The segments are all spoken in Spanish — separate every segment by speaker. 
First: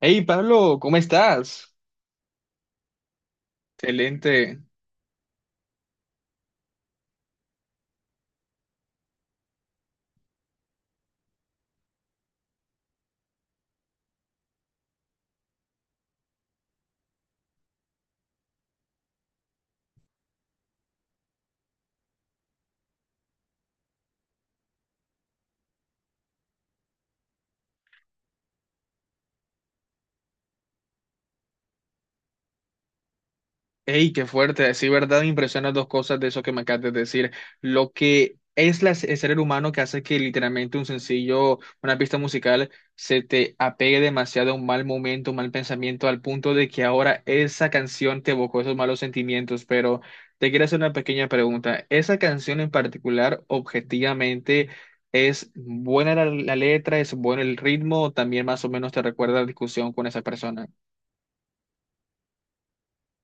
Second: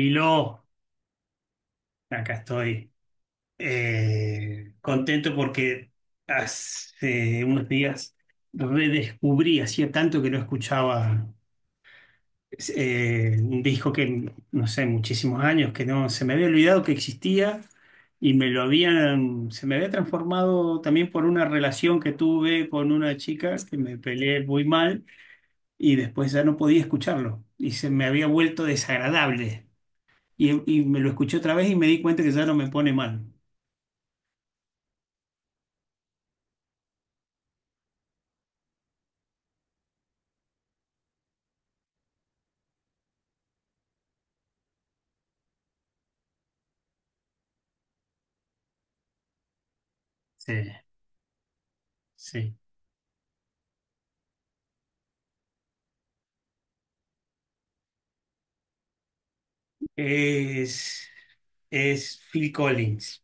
Speaker 1: Hey Pablo, ¿cómo estás?
Speaker 2: acá estoy.
Speaker 1: Excelente.
Speaker 2: Contento porque hace unos días redescubrí, hacía tanto que no escuchaba un disco que, no sé, muchísimos años, que no, se me había olvidado que existía y me lo habían, se me había transformado también por una relación que tuve con una chica que me peleé muy mal y después ya no podía escucharlo y se me había vuelto desagradable. Y me lo escuché otra vez y me di cuenta que ya no me pone mal.
Speaker 1: Hey, qué fuerte. Sí, verdad, me impresionan dos cosas de eso que me acabas de decir. Lo que es la- el ser humano que hace que literalmente un sencillo, una pista musical, se te apegue demasiado a un mal momento, un mal pensamiento, al punto de que ahora esa canción te evocó esos malos sentimientos. Pero te
Speaker 2: Sí,
Speaker 1: quiero hacer una pequeña pregunta. ¿Esa
Speaker 2: sí.
Speaker 1: canción en particular, objetivamente, ¿es buena la letra? ¿Es bueno el ritmo? ¿O también más o menos te recuerda la discusión con esa persona?
Speaker 2: Es, es Phil Collins.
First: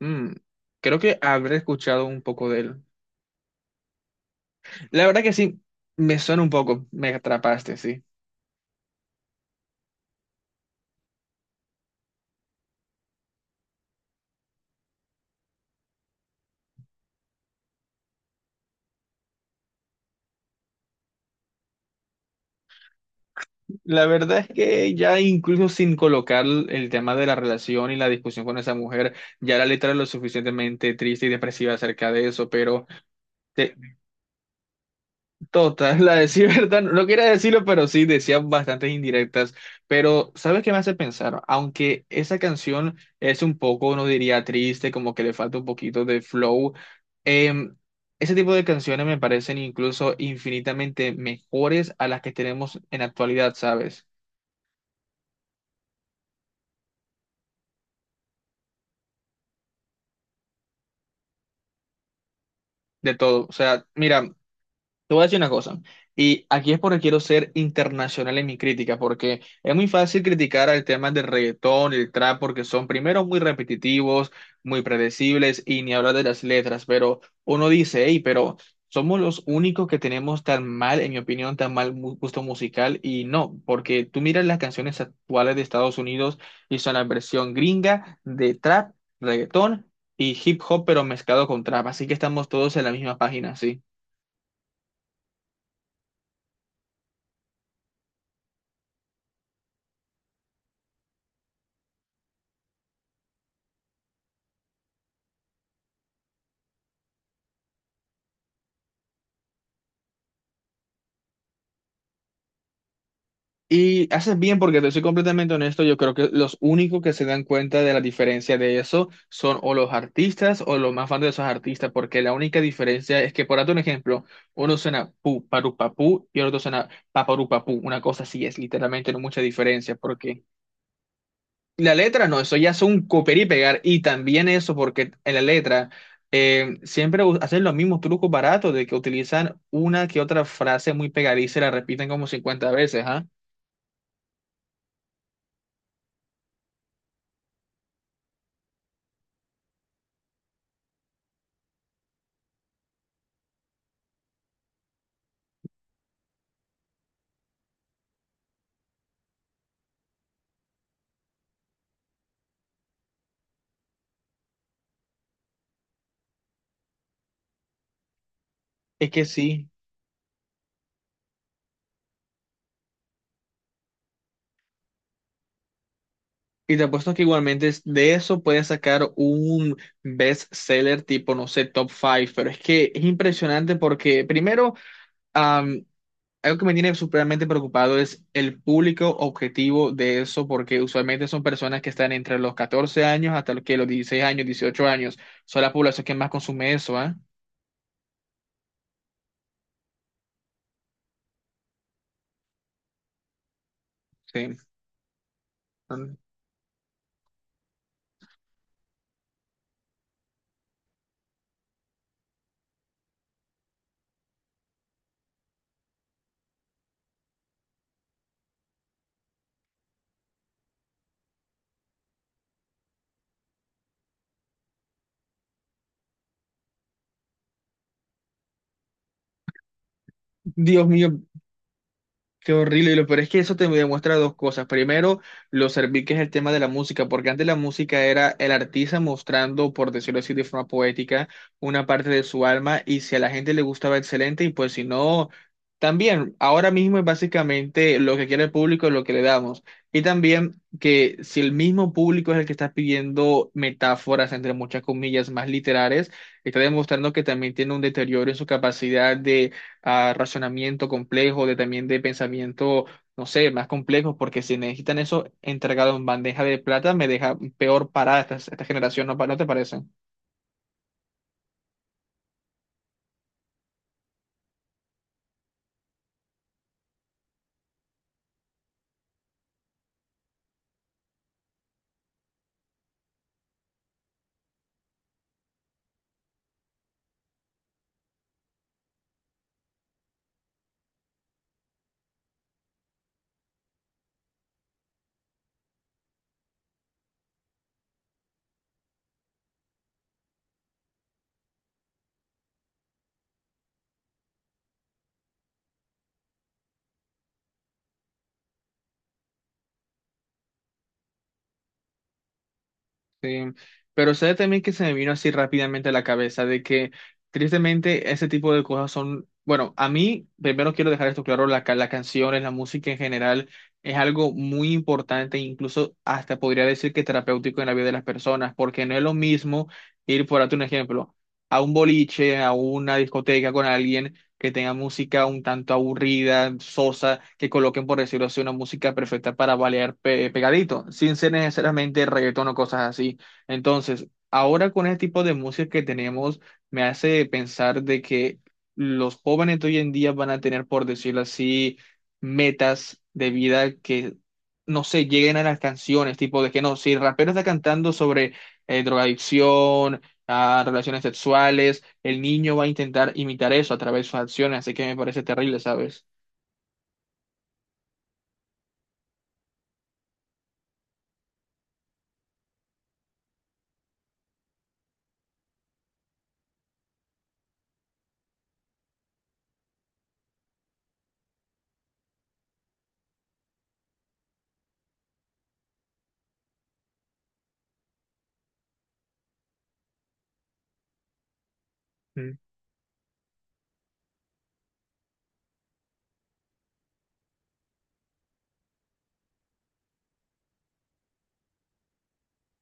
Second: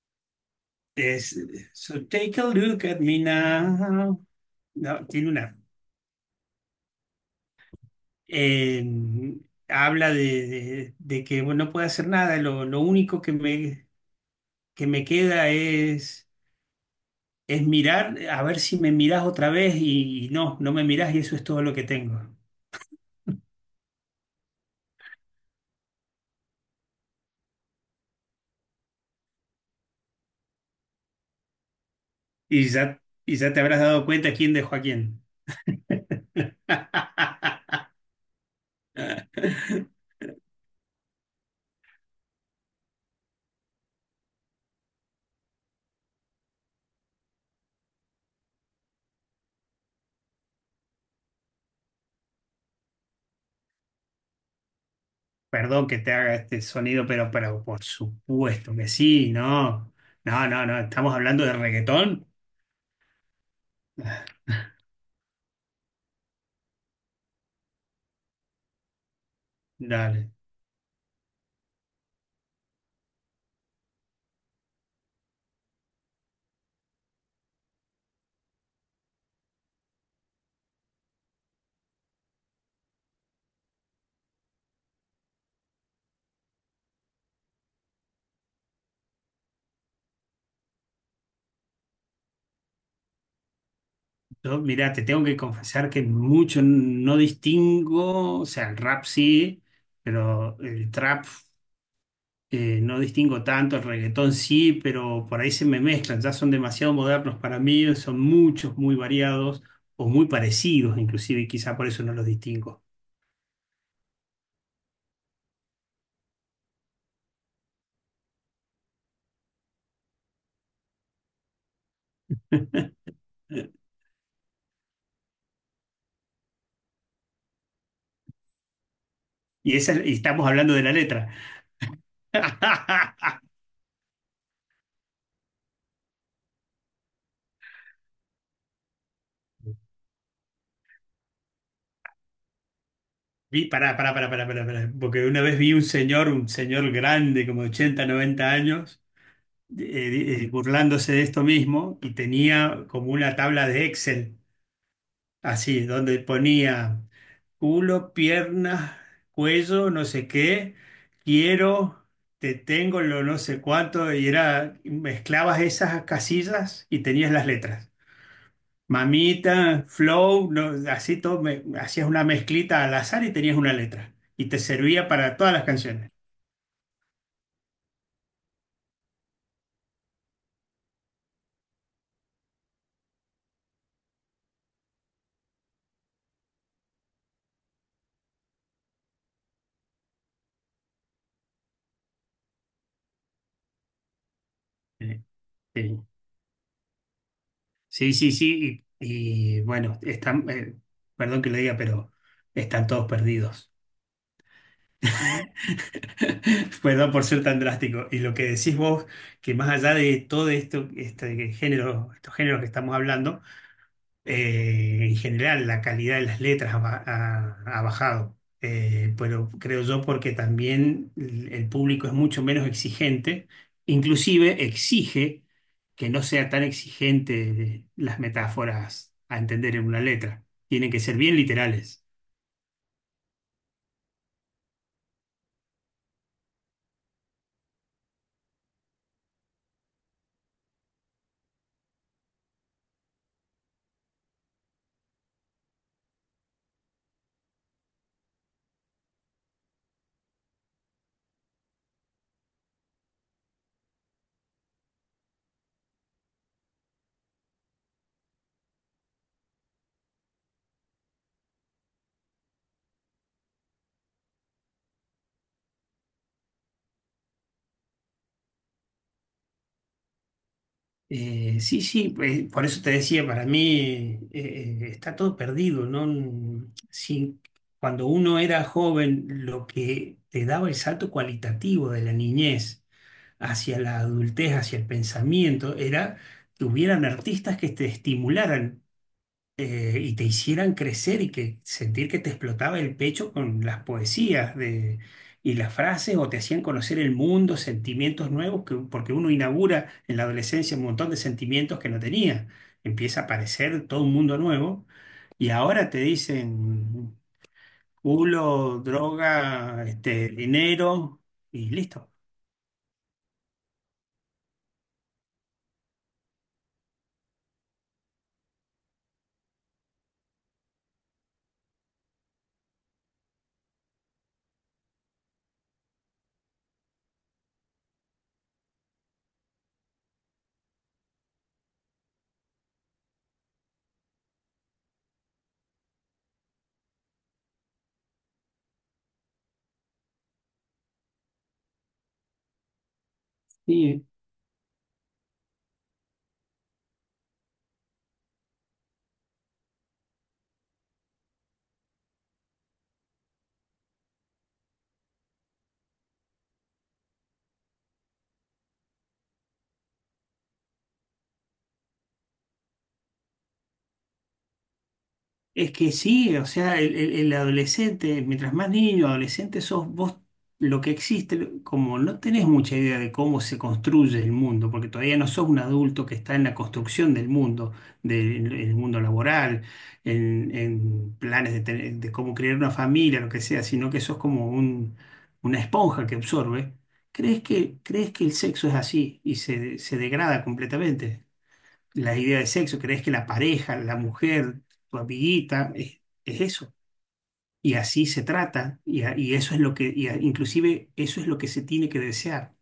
Speaker 1: Mm, Creo que
Speaker 2: Es,
Speaker 1: habré
Speaker 2: so
Speaker 1: escuchado un
Speaker 2: take a
Speaker 1: poco de él.
Speaker 2: look at me now.
Speaker 1: La
Speaker 2: No,
Speaker 1: verdad
Speaker 2: tiene
Speaker 1: que
Speaker 2: una.
Speaker 1: sí, me suena un poco, me atrapaste, sí.
Speaker 2: eh, Habla de, de que bueno, no puedo hacer nada. Lo único que me queda es mirar, a ver si me mirás otra vez y, no me mirás y eso es todo lo que tengo.
Speaker 1: La verdad es que ya incluso sin colocar el tema de la relación y la discusión con esa mujer, ya la letra es lo suficientemente triste y depresiva acerca de eso, pero...
Speaker 2: Y ya te
Speaker 1: te-
Speaker 2: habrás dado cuenta quién dejó a quién.
Speaker 1: Total, la decir verdad, no quería decirlo, pero sí decían bastantes indirectas. Pero, ¿sabes qué me hace pensar? Aunque esa canción es un poco, no diría triste, como que le falta un poquito de flow, em, ese tipo de canciones me parecen incluso infinitamente mejores a las que tenemos en actualidad, ¿sabes?
Speaker 2: Perdón que te haga este sonido, pero por supuesto que sí, no. No, no, no, estamos hablando de reggaetón.
Speaker 1: De todo. O sea, mira, te voy a decir una cosa, y aquí es porque quiero ser internacional en mi crítica, porque es muy fácil
Speaker 2: Dale.
Speaker 1: criticar al tema del reggaetón, el trap, porque son primero muy repetitivos, muy predecibles, y ni hablar de las letras, pero uno dice, hey, pero somos los únicos que tenemos tan mal, en mi opinión, tan mal gusto musical, y no, porque tú miras las canciones actuales de Estados Unidos y son la versión gringa de trap, reggaetón y hip hop, pero mezclado con trap, así que estamos todos en la misma página, sí.
Speaker 2: Yo, mira, te tengo que confesar que mucho no distingo, o sea, el rap sí, pero el trap no distingo tanto, el reggaetón sí, pero por ahí se me mezclan, ya son demasiado modernos para mí, son muchos, muy variados o muy parecidos inclusive, y quizá por eso no los distingo.
Speaker 1: Y haces bien porque te soy completamente honesto, yo creo que los únicos que se dan cuenta de la diferencia de eso son o los artistas o los más fans de esos artistas, porque la única diferencia es que, por darte un ejemplo, uno suena pu, paru, papú y el otro suena paparu, papú, una cosa así es, literalmente no mucha
Speaker 2: Y, esa,
Speaker 1: diferencia,
Speaker 2: y
Speaker 1: porque
Speaker 2: estamos hablando de la letra.
Speaker 1: la letra no, eso ya es un copiar y pegar, y también eso porque en la letra siempre hacen los mismos trucos baratos de que utilizan una que otra frase muy pegadiza y la repiten como 50 veces, ¿ah?
Speaker 2: Vi, pará, pará, pará, pará, pará, pará, porque una vez vi un señor grande, como de 80, 90 años, burlándose de esto mismo y tenía como una tabla de Excel, así, donde ponía culo, piernas, cuello, no sé qué, quiero, te tengo, lo no sé cuánto, y era, mezclabas esas casillas y tenías las letras.
Speaker 1: Es que sí.
Speaker 2: Mamita, Flow, no, así todo, hacías una mezclita al azar y tenías una letra. Y te servía para todas las canciones.
Speaker 1: Y te apuesto que igualmente de eso puedes sacar un bestseller tipo, no sé, top five, pero es que es impresionante porque primero, am, algo que me tiene supremamente preocupado es el público objetivo de eso, porque usualmente son personas que están entre los 14 años hasta los que los 16 años, 18 años,
Speaker 2: Eh,
Speaker 1: son la
Speaker 2: Sí,
Speaker 1: población que más consume eso, ¿ah?
Speaker 2: sí, sí, sí. Bueno, están, perdón que lo diga, pero están todos perdidos.
Speaker 1: Sí.
Speaker 2: Perdón por ser tan drástico. Y lo que decís vos, que más allá de todo esto, este género, estos géneros que estamos hablando, en general, la calidad de las letras ha bajado. Pero creo yo porque también el público es mucho menos exigente, inclusive exige que no sea tan exigente de las metáforas a entender en una letra,
Speaker 1: Dios
Speaker 2: tienen que ser
Speaker 1: mío,
Speaker 2: bien literales.
Speaker 1: qué horrible, y lo peor es que eso te demuestra dos cosas. Primero, lo servil que es el tema de la música, porque antes la música era el artista mostrando, por decirlo así, de forma poética, una parte de su alma, y si a la gente le gustaba, excelente, y pues si no, también, ahora mismo es básicamente lo que quiere el público, es lo que le damos. Y también que si el mismo público es el que está pidiendo metáforas, entre muchas comillas, más literales, está demostrando que también tiene un deterioro en su capacidad a razonamiento complejo, de también de pensamiento, no sé, más complejos porque si necesitan eso entregado en bandeja de plata, me deja peor parada esta, esta generación, ¿no, no te parece?
Speaker 2: Sí, sí, por eso te decía, para mí está todo perdido, ¿no? Sí, cuando uno era joven, lo que te daba el salto cualitativo de la niñez hacia la adultez, hacia el pensamiento, era que hubieran artistas que te estimularan y te hicieran crecer y que sentir que te explotaba el pecho con las poesías de, y las frases o te hacían conocer el mundo, sentimientos nuevos, que- porque uno inaugura en la adolescencia un montón de sentimientos que no tenía. Empieza a aparecer todo un mundo nuevo y ahora te dicen culo, droga, este, dinero y listo.
Speaker 1: Sí, pero sabe también que se me vino así rápidamente a la cabeza de que tristemente ese tipo de cosas son, bueno, a mí primero quiero dejar esto claro, la canción, la música en general es algo muy importante, incluso hasta podría decir que terapéutico en la vida de las personas, porque no es lo mismo ir, por darte un ejemplo, a un boliche, a una discoteca con alguien que tenga música un tanto aburrida, sosa, que coloquen, por decirlo así, una música perfecta para bailar pegadito, sin ser necesariamente reggaetón o cosas así. Entonces, ahora con este tipo de música que tenemos, me hace pensar de que los jóvenes de hoy en día van a tener, por decirlo así, metas de vida que no sé, lleguen a las canciones, tipo de que no, si el rapero está cantando sobre drogadicción, a relaciones sexuales, el niño va a intentar imitar eso a través de sus acciones, así que me parece terrible,
Speaker 2: Es que
Speaker 1: ¿sabes?
Speaker 2: sí, o sea, el adolescente, mientras más niño, adolescente sos vos, lo que existe, lo- como no tenés mucha idea de cómo se construye el mundo, porque todavía no sos un adulto que está en la construcción del mundo, del el mundo laboral, en planes de, tener- de cómo crear una familia, lo que sea, sino que sos como un, una esponja que absorbe, crees que el sexo es así y se degrada completamente la idea de sexo, crees que la pareja, la mujer, tu amiguita, es eso. Y así se trata, y, a- y eso es lo que, y a- inclusive eso es lo que se tiene que desear.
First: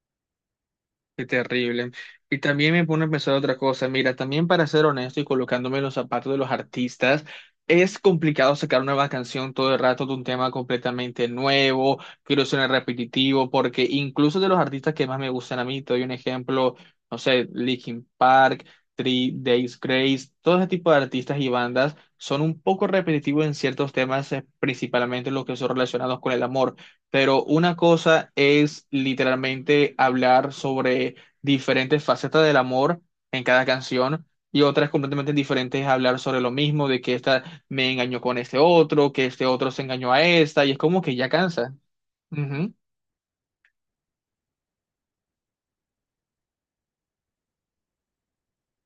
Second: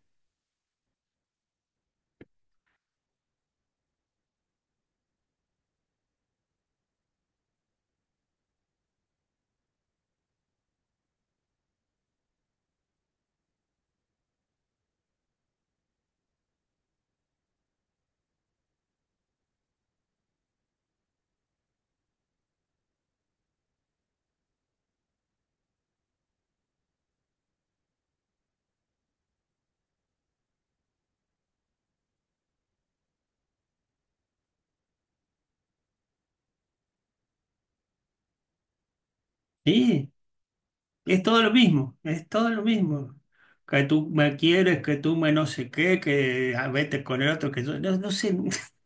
Speaker 1: Qué terrible. Y también me pone a pensar otra cosa. Mira, también para ser honesto y colocándome en los zapatos de los artistas, es complicado sacar una nueva canción todo el rato de un tema completamente nuevo, que no suene repetitivo, porque incluso de los artistas que más me gustan a mí, te doy un ejemplo, no sé, Linkin Park, Three Days Grace, todo ese tipo de artistas y bandas son un poco repetitivos en ciertos temas, principalmente los que son relacionados con el amor. Pero una cosa es literalmente hablar sobre diferentes facetas del amor en cada canción y otra es completamente diferente es hablar sobre lo mismo, de que esta me engañó con este otro, que este otro se engañó
Speaker 2: Sí,
Speaker 1: a esta y es como que
Speaker 2: es
Speaker 1: ya
Speaker 2: todo lo
Speaker 1: cansa.
Speaker 2: mismo, es todo lo
Speaker 1: Ujú,
Speaker 2: mismo. Que tú me quieres, que tú me no sé qué, que ah, vete con el otro, que yo, no, no sé.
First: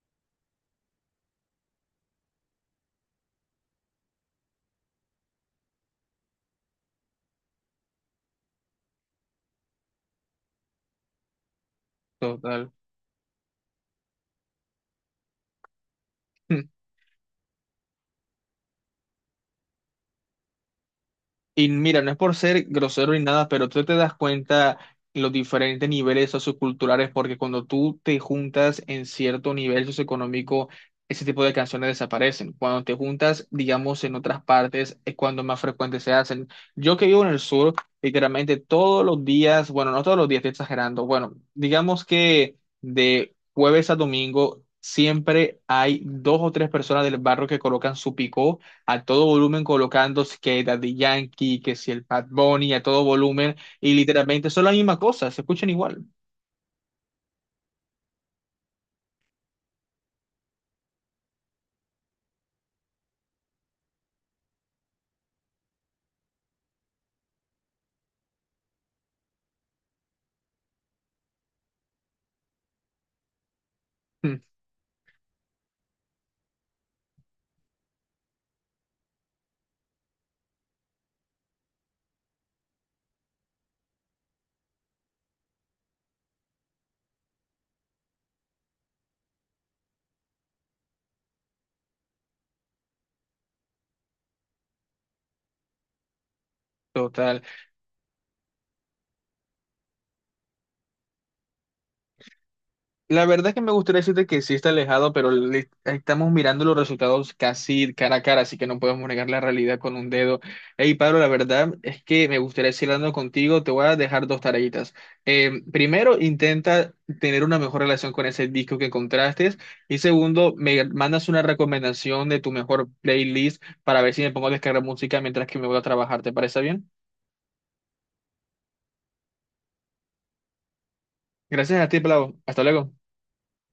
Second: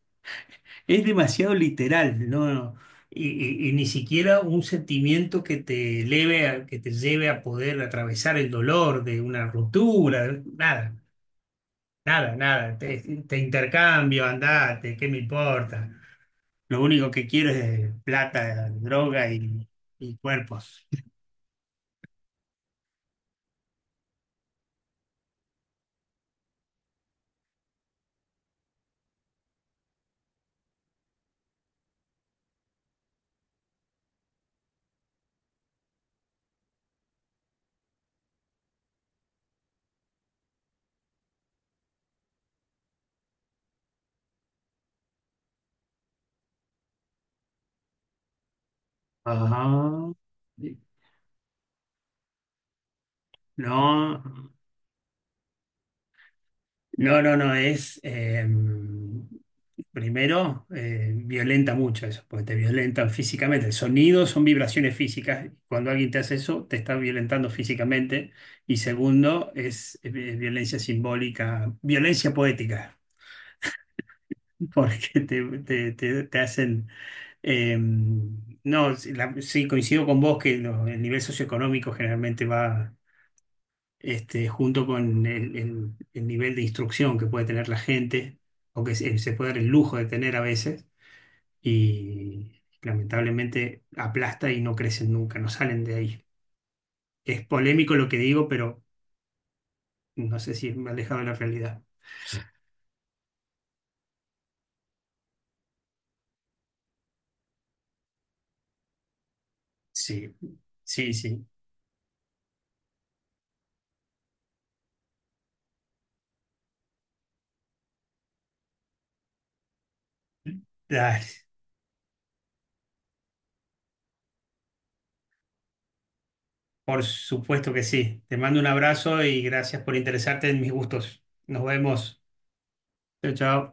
Speaker 2: Es demasiado literal, ¿no? Y, y ni siquiera un sentimiento que te eleve que te lleve a poder atravesar el dolor de una ruptura, nada. Nada,
Speaker 1: total.
Speaker 2: nada, te intercambio, andate, ¿qué me importa? Lo único que quiero es plata, droga y cuerpos.
Speaker 1: Y mira, no es por ser grosero ni nada, pero tú te das cuenta los diferentes niveles socioculturales, porque cuando tú te juntas en cierto nivel socioeconómico, ese tipo de canciones desaparecen. Cuando te juntas, digamos, en otras partes, es cuando más frecuentes se hacen. Yo que vivo en el sur, literalmente todos los días, bueno, no todos los días, estoy exagerando, bueno, digamos que de jueves a domingo siempre hay dos o tres personas del barrio que colocan su picó a todo
Speaker 2: Ajá.
Speaker 1: volumen
Speaker 2: No,
Speaker 1: colocando que Daddy Yankee, que si el Bad Bunny, a todo volumen, y literalmente son la misma cosa, se escuchan igual.
Speaker 2: no, no, no, es, primero, violenta mucho eso, porque te violentan físicamente. El sonido son vibraciones físicas. Cuando alguien te hace eso, te está violentando físicamente. Y segundo, es, violencia simbólica, violencia poética.
Speaker 1: Hmm.
Speaker 2: Porque te, te hacen... eh, no, sí, la- sí, coincido con vos que lo- el nivel socioeconómico generalmente va este, junto con el, el nivel de instrucción que puede tener la gente o que se puede dar el lujo de tener a veces y lamentablemente aplasta y no crecen nunca, no salen de ahí.
Speaker 1: Total.
Speaker 2: Es polémico lo que digo, pero no sé si me ha alejado de la realidad.
Speaker 1: La verdad es que me gustaría decirte que sí está alejado, pero estamos mirando los resultados casi cara a cara, así que no podemos negar la realidad con un
Speaker 2: Sí,
Speaker 1: dedo. Hey,
Speaker 2: sí,
Speaker 1: Pablo, la
Speaker 2: sí.
Speaker 1: verdad es que me gustaría seguir hablando contigo. Te voy a dejar dos tareitas. Primero, intenta tener una mejor relación con ese disco que encontraste. Y segundo, me mandas
Speaker 2: Dale.
Speaker 1: una recomendación de tu mejor playlist para ver si me pongo a descargar música mientras que me voy a trabajar. ¿Te parece bien?
Speaker 2: Por supuesto que sí. Te mando un abrazo y gracias por interesarte en mis gustos. Nos
Speaker 1: Gracias a ti,
Speaker 2: vemos.
Speaker 1: Pablo. Hasta luego.
Speaker 2: Chao, chao.